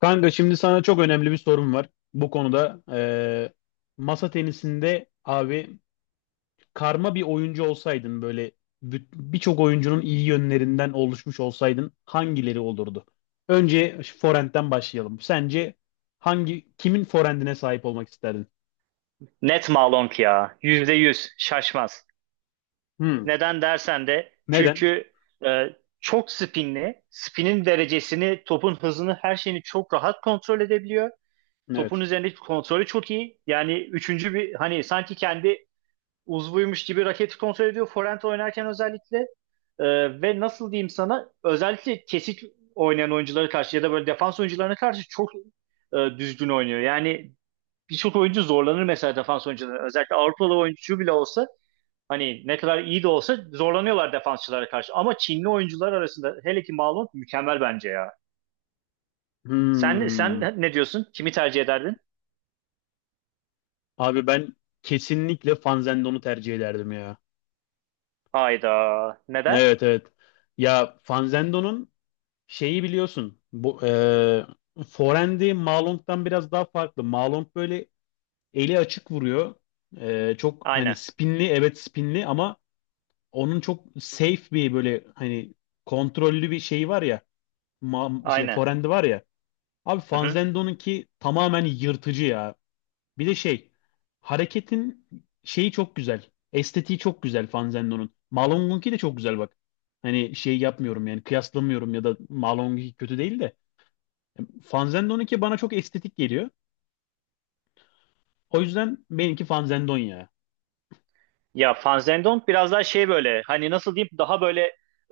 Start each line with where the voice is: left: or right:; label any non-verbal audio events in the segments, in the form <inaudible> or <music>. left: Kanka şimdi sana çok önemli bir sorum var. Bu konuda masa tenisinde abi karma bir oyuncu olsaydın böyle birçok oyuncunun iyi yönlerinden oluşmuş olsaydın hangileri olurdu? Önce şu forehand'den başlayalım. Sence hangi kimin forehand'ine sahip olmak isterdin?
right: Net Malonk ya. %100. Şaşmaz.
left: Hmm.
right: Neden dersen de
left: Neden?
right: çünkü e, çok spinli. Spinin derecesini, topun hızını, her şeyini çok rahat kontrol edebiliyor. Topun
left: Evet.
right: üzerindeki kontrolü çok iyi. Yani üçüncü bir hani sanki kendi uzvuymuş gibi raketi kontrol ediyor. Forehand oynarken özellikle ve nasıl diyeyim sana özellikle kesik oynayan oyunculara karşı ya da böyle defans oyuncularına karşı çok düzgün oynuyor. Yani birçok oyuncu zorlanır mesela defans oyuncuları. Özellikle Avrupalı oyuncu bile olsa hani ne kadar iyi de olsa zorlanıyorlar defansçılara karşı. Ama Çinli oyuncular arasında hele ki Malum mükemmel bence ya. Sen
left: Hmm.
right: ne diyorsun? Kimi tercih ederdin?
left: Abi ben kesinlikle Fanzendon'u tercih ederdim ya.
right: Hayda. Neden?
left: Evet, evet. Ya Fanzendo'nun şeyi biliyorsun. Bu forehand'i Malong'dan biraz daha farklı. Malong böyle eli açık vuruyor. Çok hani
right: Aynen.
left: spinli, evet spinli, ama onun çok safe bir böyle hani kontrollü bir şeyi var ya. Şey
right: Aynen.
left: forehand'i var ya. Abi
right: Hı hı.
left: Fanzendo'nunki tamamen yırtıcı ya. Bir de şey hareketin şeyi çok güzel. Estetiği çok güzel Fanzendo'nun. Malong'unki de çok güzel bak. Hani şey yapmıyorum, yani kıyaslamıyorum ya da Malong'unki kötü değil de. Fanzendon 2 bana çok estetik geliyor. O yüzden benimki Fanzendon ya.
right: Ya Van biraz daha şey böyle hani nasıl diyeyim daha böyle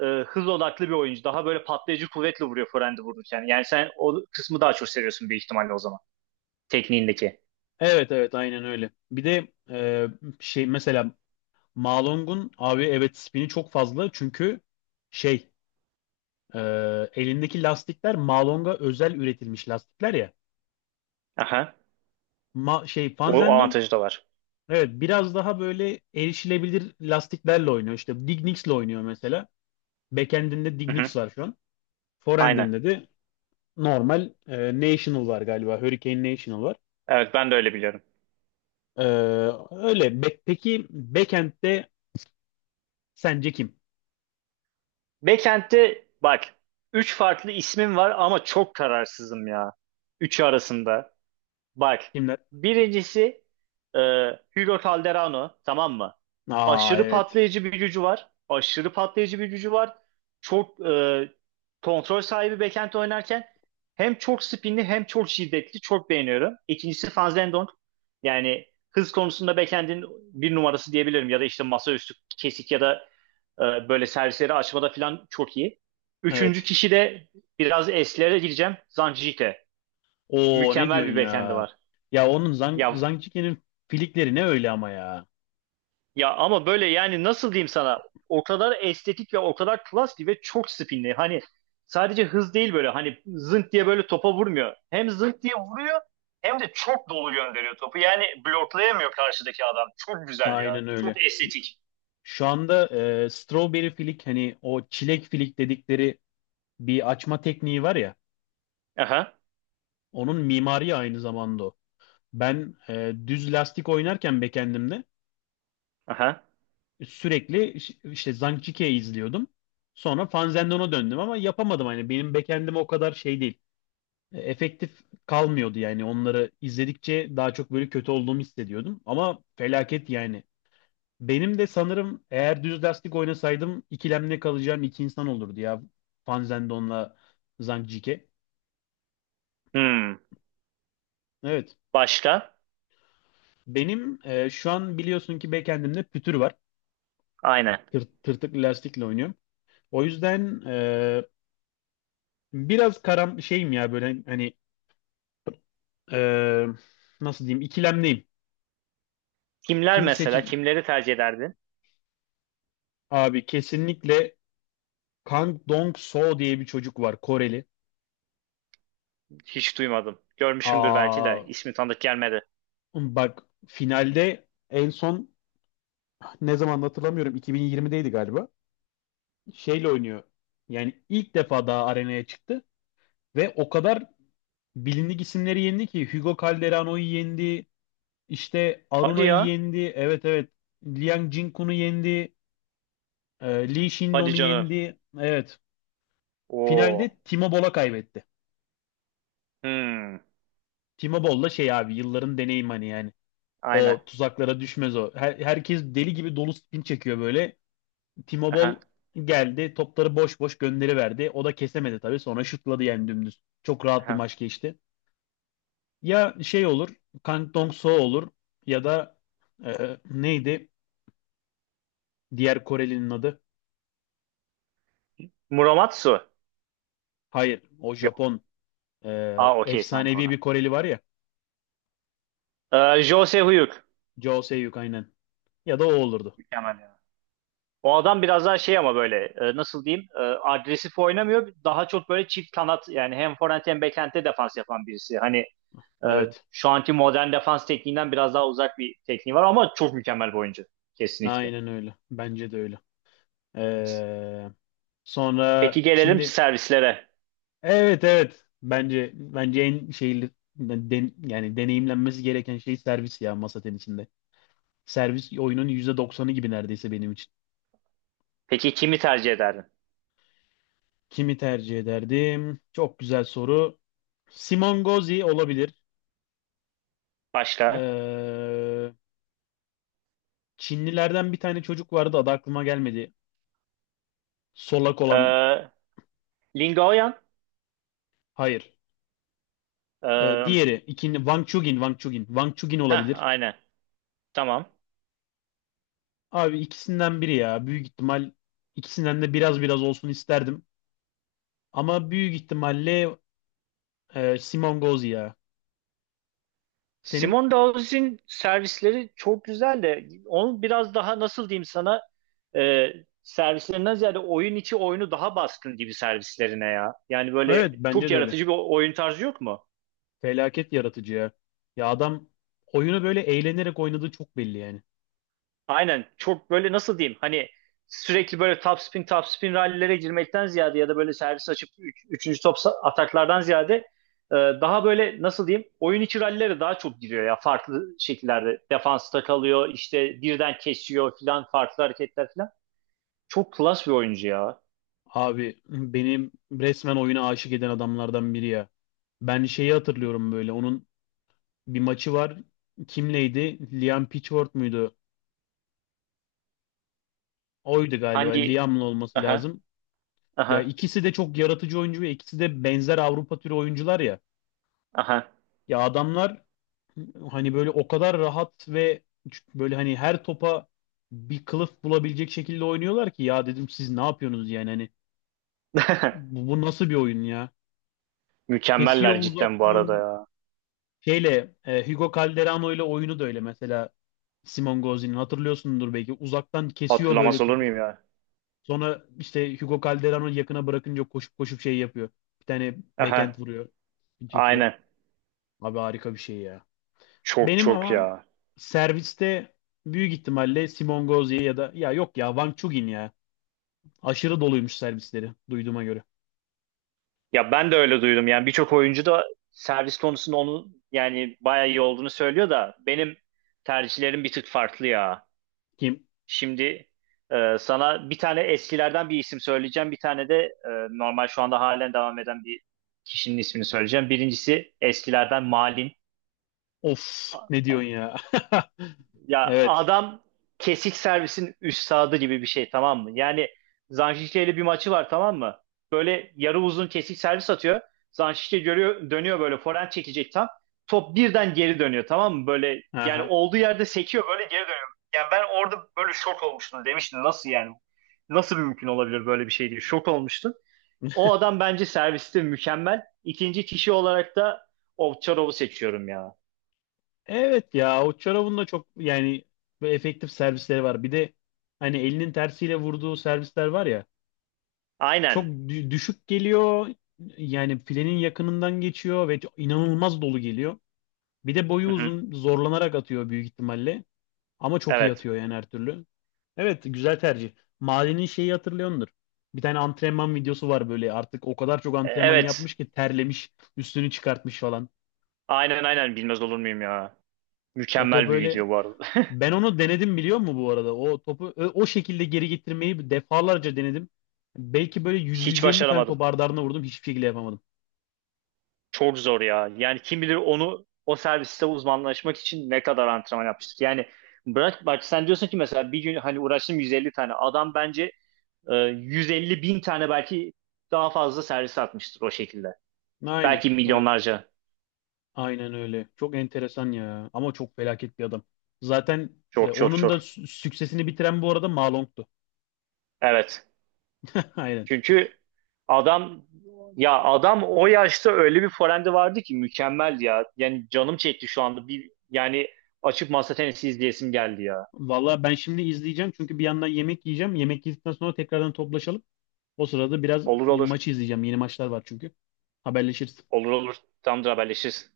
right: hız odaklı bir oyuncu. Daha böyle patlayıcı kuvvetle vuruyor forehand'i vururken. Yani sen o kısmı daha çok seviyorsun büyük ihtimalle o zaman. Tekniğindeki.
left: Evet, evet, aynen öyle. Bir de şey mesela Malong'un abi evet spini çok fazla çünkü şey e, elindeki lastikler Malong'a özel üretilmiş lastikler ya.
right: Aha.
left: Şey
right: O
left: Fanzendon,
right: avantajı da var.
left: evet, biraz daha böyle erişilebilir lastiklerle oynuyor. İşte Dignics'le oynuyor mesela. Backend'inde
right: Hı hı.
left: Dignics var şu an.
right: Aynen.
left: Foreend'inde de normal National var galiba. Hurricane National var.
right: Evet ben de öyle biliyorum.
left: Ee, Öyle. Peki backend'de sence kim?
right: Backend'de bak 3 farklı ismim var ama çok kararsızım ya. Üçü arasında. Bak
left: Kimler?
right: birincisi e, Hugo Calderano tamam mı?
left: Aa,
right: Aşırı
left: evet.
right: patlayıcı bir gücü var. Aşırı patlayıcı bir gücü var. Çok kontrol sahibi backend oynarken hem çok spinli hem çok şiddetli. Çok beğeniyorum. İkincisi Van Zendonk. Yani hız konusunda backend'in bir numarası diyebilirim. Ya da işte masaüstü kesik ya da böyle servisleri açmada falan çok iyi. Üçüncü
left: Evet.
right: kişi de biraz eslere gireceğim. Zanjite.
left: Oo, ne
right: Mükemmel
left: diyorsun
right: bir bekendi
left: ya?
right: var.
left: Ya onun Zang
right: Ya
left: Zangçiki'nin filikleri ne öyle ama ya.
right: ya ama böyle yani nasıl diyeyim sana? O kadar estetik ve o kadar klasli ve çok spinli. Hani sadece hız değil böyle hani zınk diye böyle topa vurmuyor. Hem zınk diye vuruyor hem de çok dolu gönderiyor topu. Yani bloklayamıyor karşıdaki adam. Çok güzel ya.
left: Aynen öyle.
right: Çok estetik.
left: Şu anda strawberry filik, hani o çilek filik dedikleri bir açma tekniği var ya.
right: Aha.
left: Onun mimari aynı zamanda o. Ben düz lastik oynarken backend'imde
right: Aha.
left: sürekli işte Zhangjiako'yu izliyordum. Sonra Fanzendon'a döndüm ama yapamadım. Hani benim backend'im o kadar şey değil. Efektif kalmıyordu, yani onları izledikçe daha çok böyle kötü olduğumu hissediyordum. Ama felaket yani. Benim de sanırım eğer düz lastik oynasaydım ikilemde kalacağım iki insan olurdu ya. Fanzendon'la Zhangjiakow.
right: Hmm.
left: Evet.
right: Başka?
left: Benim şu an biliyorsun ki backend'imde pütür var.
right: Aynen.
left: Tırtıklı lastikle oynuyorum. O yüzden biraz karam şeyim ya böyle hani Ee, nasıl diyeyim ikilemdeyim.
right: Kimler
left: Kimi
right: mesela?
left: seçeceğim?
right: Kimleri tercih ederdin?
left: Abi kesinlikle Kang Dong-soo diye bir çocuk var, Koreli.
right: Hiç duymadım. Görmüşümdür belki
left: Aa,
right: de. İsmi tanıdık gelmedi.
left: bak finalde en son ne zaman hatırlamıyorum, 2020'deydi galiba. Şeyle oynuyor. Yani ilk defa daha arenaya çıktı ve o kadar bilindik isimleri yendi ki Hugo Calderano'yu yendi, işte
right: Hadi
left: Aruna'yı
right: ya.
left: yendi. Evet, evet. Liang Jingkun'u yendi. Lee
right: Hadi
left: Shindon'u
right: canım.
left: yendi. Evet. Finalde
right: Oo.
left: Timo Boll'a kaybetti.
right: Hmm.
left: Timo Boll'la şey abi yılların deneyim hani yani.
right: Aynen.
left: O tuzaklara düşmez o. Herkes deli gibi dolu spin çekiyor böyle. Timo
right: Aha.
left: Boll geldi topları boş boş gönderiverdi. O da kesemedi tabii, sonra şutladı yani dümdüz. Çok rahat bir
right: Aha.
left: maç geçti. Ya şey olur, Kang Dong-soo olur ya da neydi diğer Korelinin adı?
right: Muramatsu.
left: Hayır, o
right: Yok.
left: Japon. e,
right: Aa, okey, tamam, doğru.
left: Efsanevi bir Koreli var ya.
right: Jose Huyuk.
left: Jo Se-hyuk, aynen. Ya da o olurdu.
right: Mükemmel ya. O adam biraz daha şey ama böyle nasıl diyeyim agresif oynamıyor. Daha çok böyle çift kanat yani hem forvent hem bekente defans yapan birisi. Hani e,
left: Evet
right: şu anki modern defans tekniğinden biraz daha uzak bir tekniği var ama çok mükemmel bir oyuncu. Kesinlikle.
left: aynen öyle. Bence de öyle. Ee,
right: Peki
left: Sonra
right: gelelim
left: şimdi,
right: servislere.
left: evet evet, bence en şeyli yani deneyimlenmesi gereken şey servis ya masa tenisinde. Servis oyunun yüzde doksanı gibi neredeyse benim için.
right: Peki kimi tercih ederdin?
left: Kimi tercih ederdim? Çok güzel soru. Simon Gozi olabilir.
right: Başka?
left: Ee, Çinlilerden bir tane çocuk vardı, adı aklıma gelmedi. Solak olan.
right: Ee, Lingoyan.
left: Hayır.
right: Ee,
left: Diğeri ikinci Wang Chugin, Wang Chugin. Wang Chugin
right: heh,
left: olabilir.
right: aynen. Tamam.
left: Abi ikisinden biri ya. Büyük ihtimal ikisinden de biraz biraz olsun isterdim. Ama büyük ihtimalle Simon Gauzy ya. Senin?
right: Simone Dawes'in servisleri çok güzel de onun biraz daha nasıl diyeyim sana e, servislerinden ziyade oyun içi oyunu daha baskın gibi servislerine ya. Yani böyle
left: Evet bence
right: çok
left: de öyle.
right: yaratıcı bir oyun tarzı yok mu?
left: Felaket yaratıcı ya. Ya adam oyunu böyle eğlenerek oynadığı çok belli yani.
right: Aynen, çok böyle nasıl diyeyim hani sürekli böyle topspin topspin rallilere girmekten ziyade ya da böyle servis açıp üçüncü top ataklardan ziyade daha böyle nasıl diyeyim oyun içi rallilere daha çok giriyor ya, farklı şekillerde defansta kalıyor, işte birden kesiyor filan, farklı hareketler filan. Çok klas bir oyuncu ya.
left: Abi benim resmen oyuna aşık eden adamlardan biri ya. Ben şeyi hatırlıyorum böyle. Onun bir maçı var. Kimleydi, Liam Pitchford muydu? Oydu galiba.
right: Hangi?
left: Liam'la olması
right: Aha.
left: lazım.
right: Aha.
left: Ya ikisi de çok yaratıcı oyuncu ve ikisi de benzer Avrupa türü oyuncular ya.
right: Aha.
left: Ya adamlar hani böyle o kadar rahat ve böyle hani her topa bir kılıf bulabilecek şekilde oynuyorlar ki ya dedim siz ne yapıyorsunuz yani hani
right: <laughs>
left: bu nasıl bir oyun ya? Kesiyor
right: Mükemmeller cidden bu arada
left: uzaktan.
right: ya.
left: Şeyle Hugo Calderano ile oyunu da öyle mesela. Simon Gauzy'nin hatırlıyorsundur belki uzaktan kesiyor
right: Hatırlamaz
left: böyle
right: olur
left: topu.
right: muyum ya?
left: Sonra işte Hugo Calderano yakına bırakınca koşup koşup şey yapıyor. Bir tane backhand
right: Aha.
left: vuruyor. Çekiyor.
right: Aynen.
left: Abi harika bir şey ya.
right: Çok
left: Benim
right: çok
left: ama
right: ya.
left: serviste büyük ihtimalle Simon Gauzy ya da ya yok ya Wang Chugin ya. Aşırı doluymuş servisleri duyduğuma göre.
right: Ya ben de öyle duydum. Yani birçok oyuncu da servis konusunda onun yani bayağı iyi olduğunu söylüyor da benim tercihlerim bir tık farklı ya.
left: Kim?
right: Şimdi sana bir tane eskilerden bir isim söyleyeceğim. Bir tane de normal şu anda halen devam eden bir kişinin ismini söyleyeceğim. Birincisi eskilerden Malin.
left: Of, ne diyorsun ya? <laughs>
right: Ya
left: Evet.
right: adam kesik servisin üstadı gibi bir şey tamam mı? Yani Zanşişte ile bir maçı var tamam mı? Böyle yarı uzun kesik servis atıyor. Zanşişte görüyor, dönüyor, böyle forehand çekecek tam. Top birden geri dönüyor tamam mı? Böyle yani
left: Aha.
right: olduğu yerde sekiyor, böyle geri dönüyor. Yani ben orada böyle şok olmuştum, demiştim nasıl yani? Nasıl bir mümkün olabilir böyle bir şey diye şok olmuştum. O adam bence serviste mükemmel. İkinci kişi olarak da Ovçarov'u seçiyorum ya.
left: Evet ya, o çorabın da çok yani böyle efektif servisleri var. Bir de hani elinin tersiyle vurduğu servisler var ya, çok
right: Aynen.
left: düşük geliyor. Yani filenin yakınından geçiyor ve inanılmaz dolu geliyor. Bir de boyu
right: Hı hı.
left: uzun, zorlanarak atıyor büyük ihtimalle. Ama çok iyi
right: Evet.
left: atıyor yani her türlü. Evet, güzel tercih. Mahallenin şeyi hatırlıyordur. Bir tane antrenman videosu var böyle, artık o kadar çok antrenman
right: Evet.
left: yapmış ki terlemiş, üstünü çıkartmış falan.
right: Aynen, aynen, bilmez olur muyum ya.
left: O top
right: Mükemmel bir
left: öyle.
right: video bu arada.
left: Ben onu denedim biliyor musun bu arada? O topu o şekilde geri getirmeyi defalarca denedim. Belki böyle
right: <laughs> Hiç
left: 100-150 tane
right: başaramadım.
left: top ardı ardına vurdum. Hiçbir şekilde yapamadım.
right: Çok zor ya. Yani kim bilir onu o serviste uzmanlaşmak için ne kadar antrenman yapmıştık. Yani bırak, bak sen diyorsun ki mesela bir gün hani uğraştım 150 tane. Adam bence 150 bin tane belki daha fazla servis atmıştır o şekilde.
left: Aynen.
right: Belki
left: Ha,
right: milyonlarca.
left: aynen öyle. Çok enteresan ya. Ama çok felaket bir adam. Zaten
right: Çok çok
left: onun da
right: çok.
left: süksesini bitiren bu arada Ma.
right: Evet.
left: <laughs> Aynen.
right: Çünkü adam, ya adam o yaşta öyle bir forehand'i vardı ki mükemmel ya. Yani canım çekti şu anda. Bir yani açıp masa tenisi izleyesim geldi ya.
left: Vallahi ben şimdi izleyeceğim, çünkü bir yandan yemek yiyeceğim. Yemek yedikten sonra tekrardan toplaşalım. O sırada biraz
right: Olur olur.
left: maçı izleyeceğim. Yeni maçlar var çünkü. Haberleşiriz.
right: Olur olur. Tamamdır, haberleşiriz.